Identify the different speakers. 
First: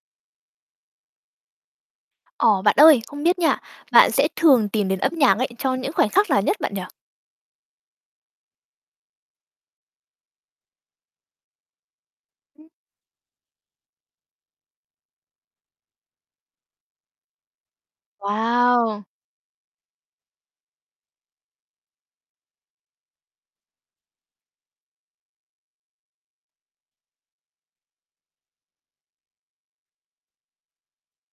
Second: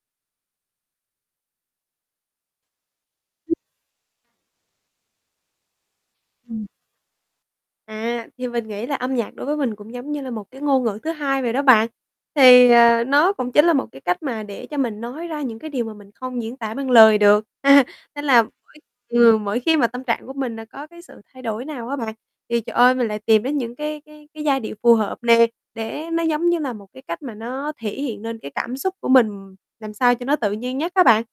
Speaker 1: Ồ, bạn ơi, không biết nha, bạn sẽ thường tìm đến âm nhạc ấy cho những khoảnh khắc nào nhất
Speaker 2: Ừm.
Speaker 1: bạn nhỉ?
Speaker 2: À, thì mình nghĩ là âm nhạc đối với mình cũng giống như là một cái ngôn ngữ thứ hai vậy đó bạn. Thì, à, nó cũng chính là một cái cách mà để cho mình nói ra những cái điều mà mình không diễn tả bằng lời được. Nên là mỗi,
Speaker 1: Wow.
Speaker 2: ừm, mỗi khi mà tâm trạng của mình là có cái sự thay đổi nào á bạn, thì, trời ơi, mình lại tìm đến những cái cái cái giai điệu phù hợp nề, để nó giống như là một cái cách mà nó thể hiện nên cái cảm xúc của mình làm sao cho nó tự nhiên nhất á bạn.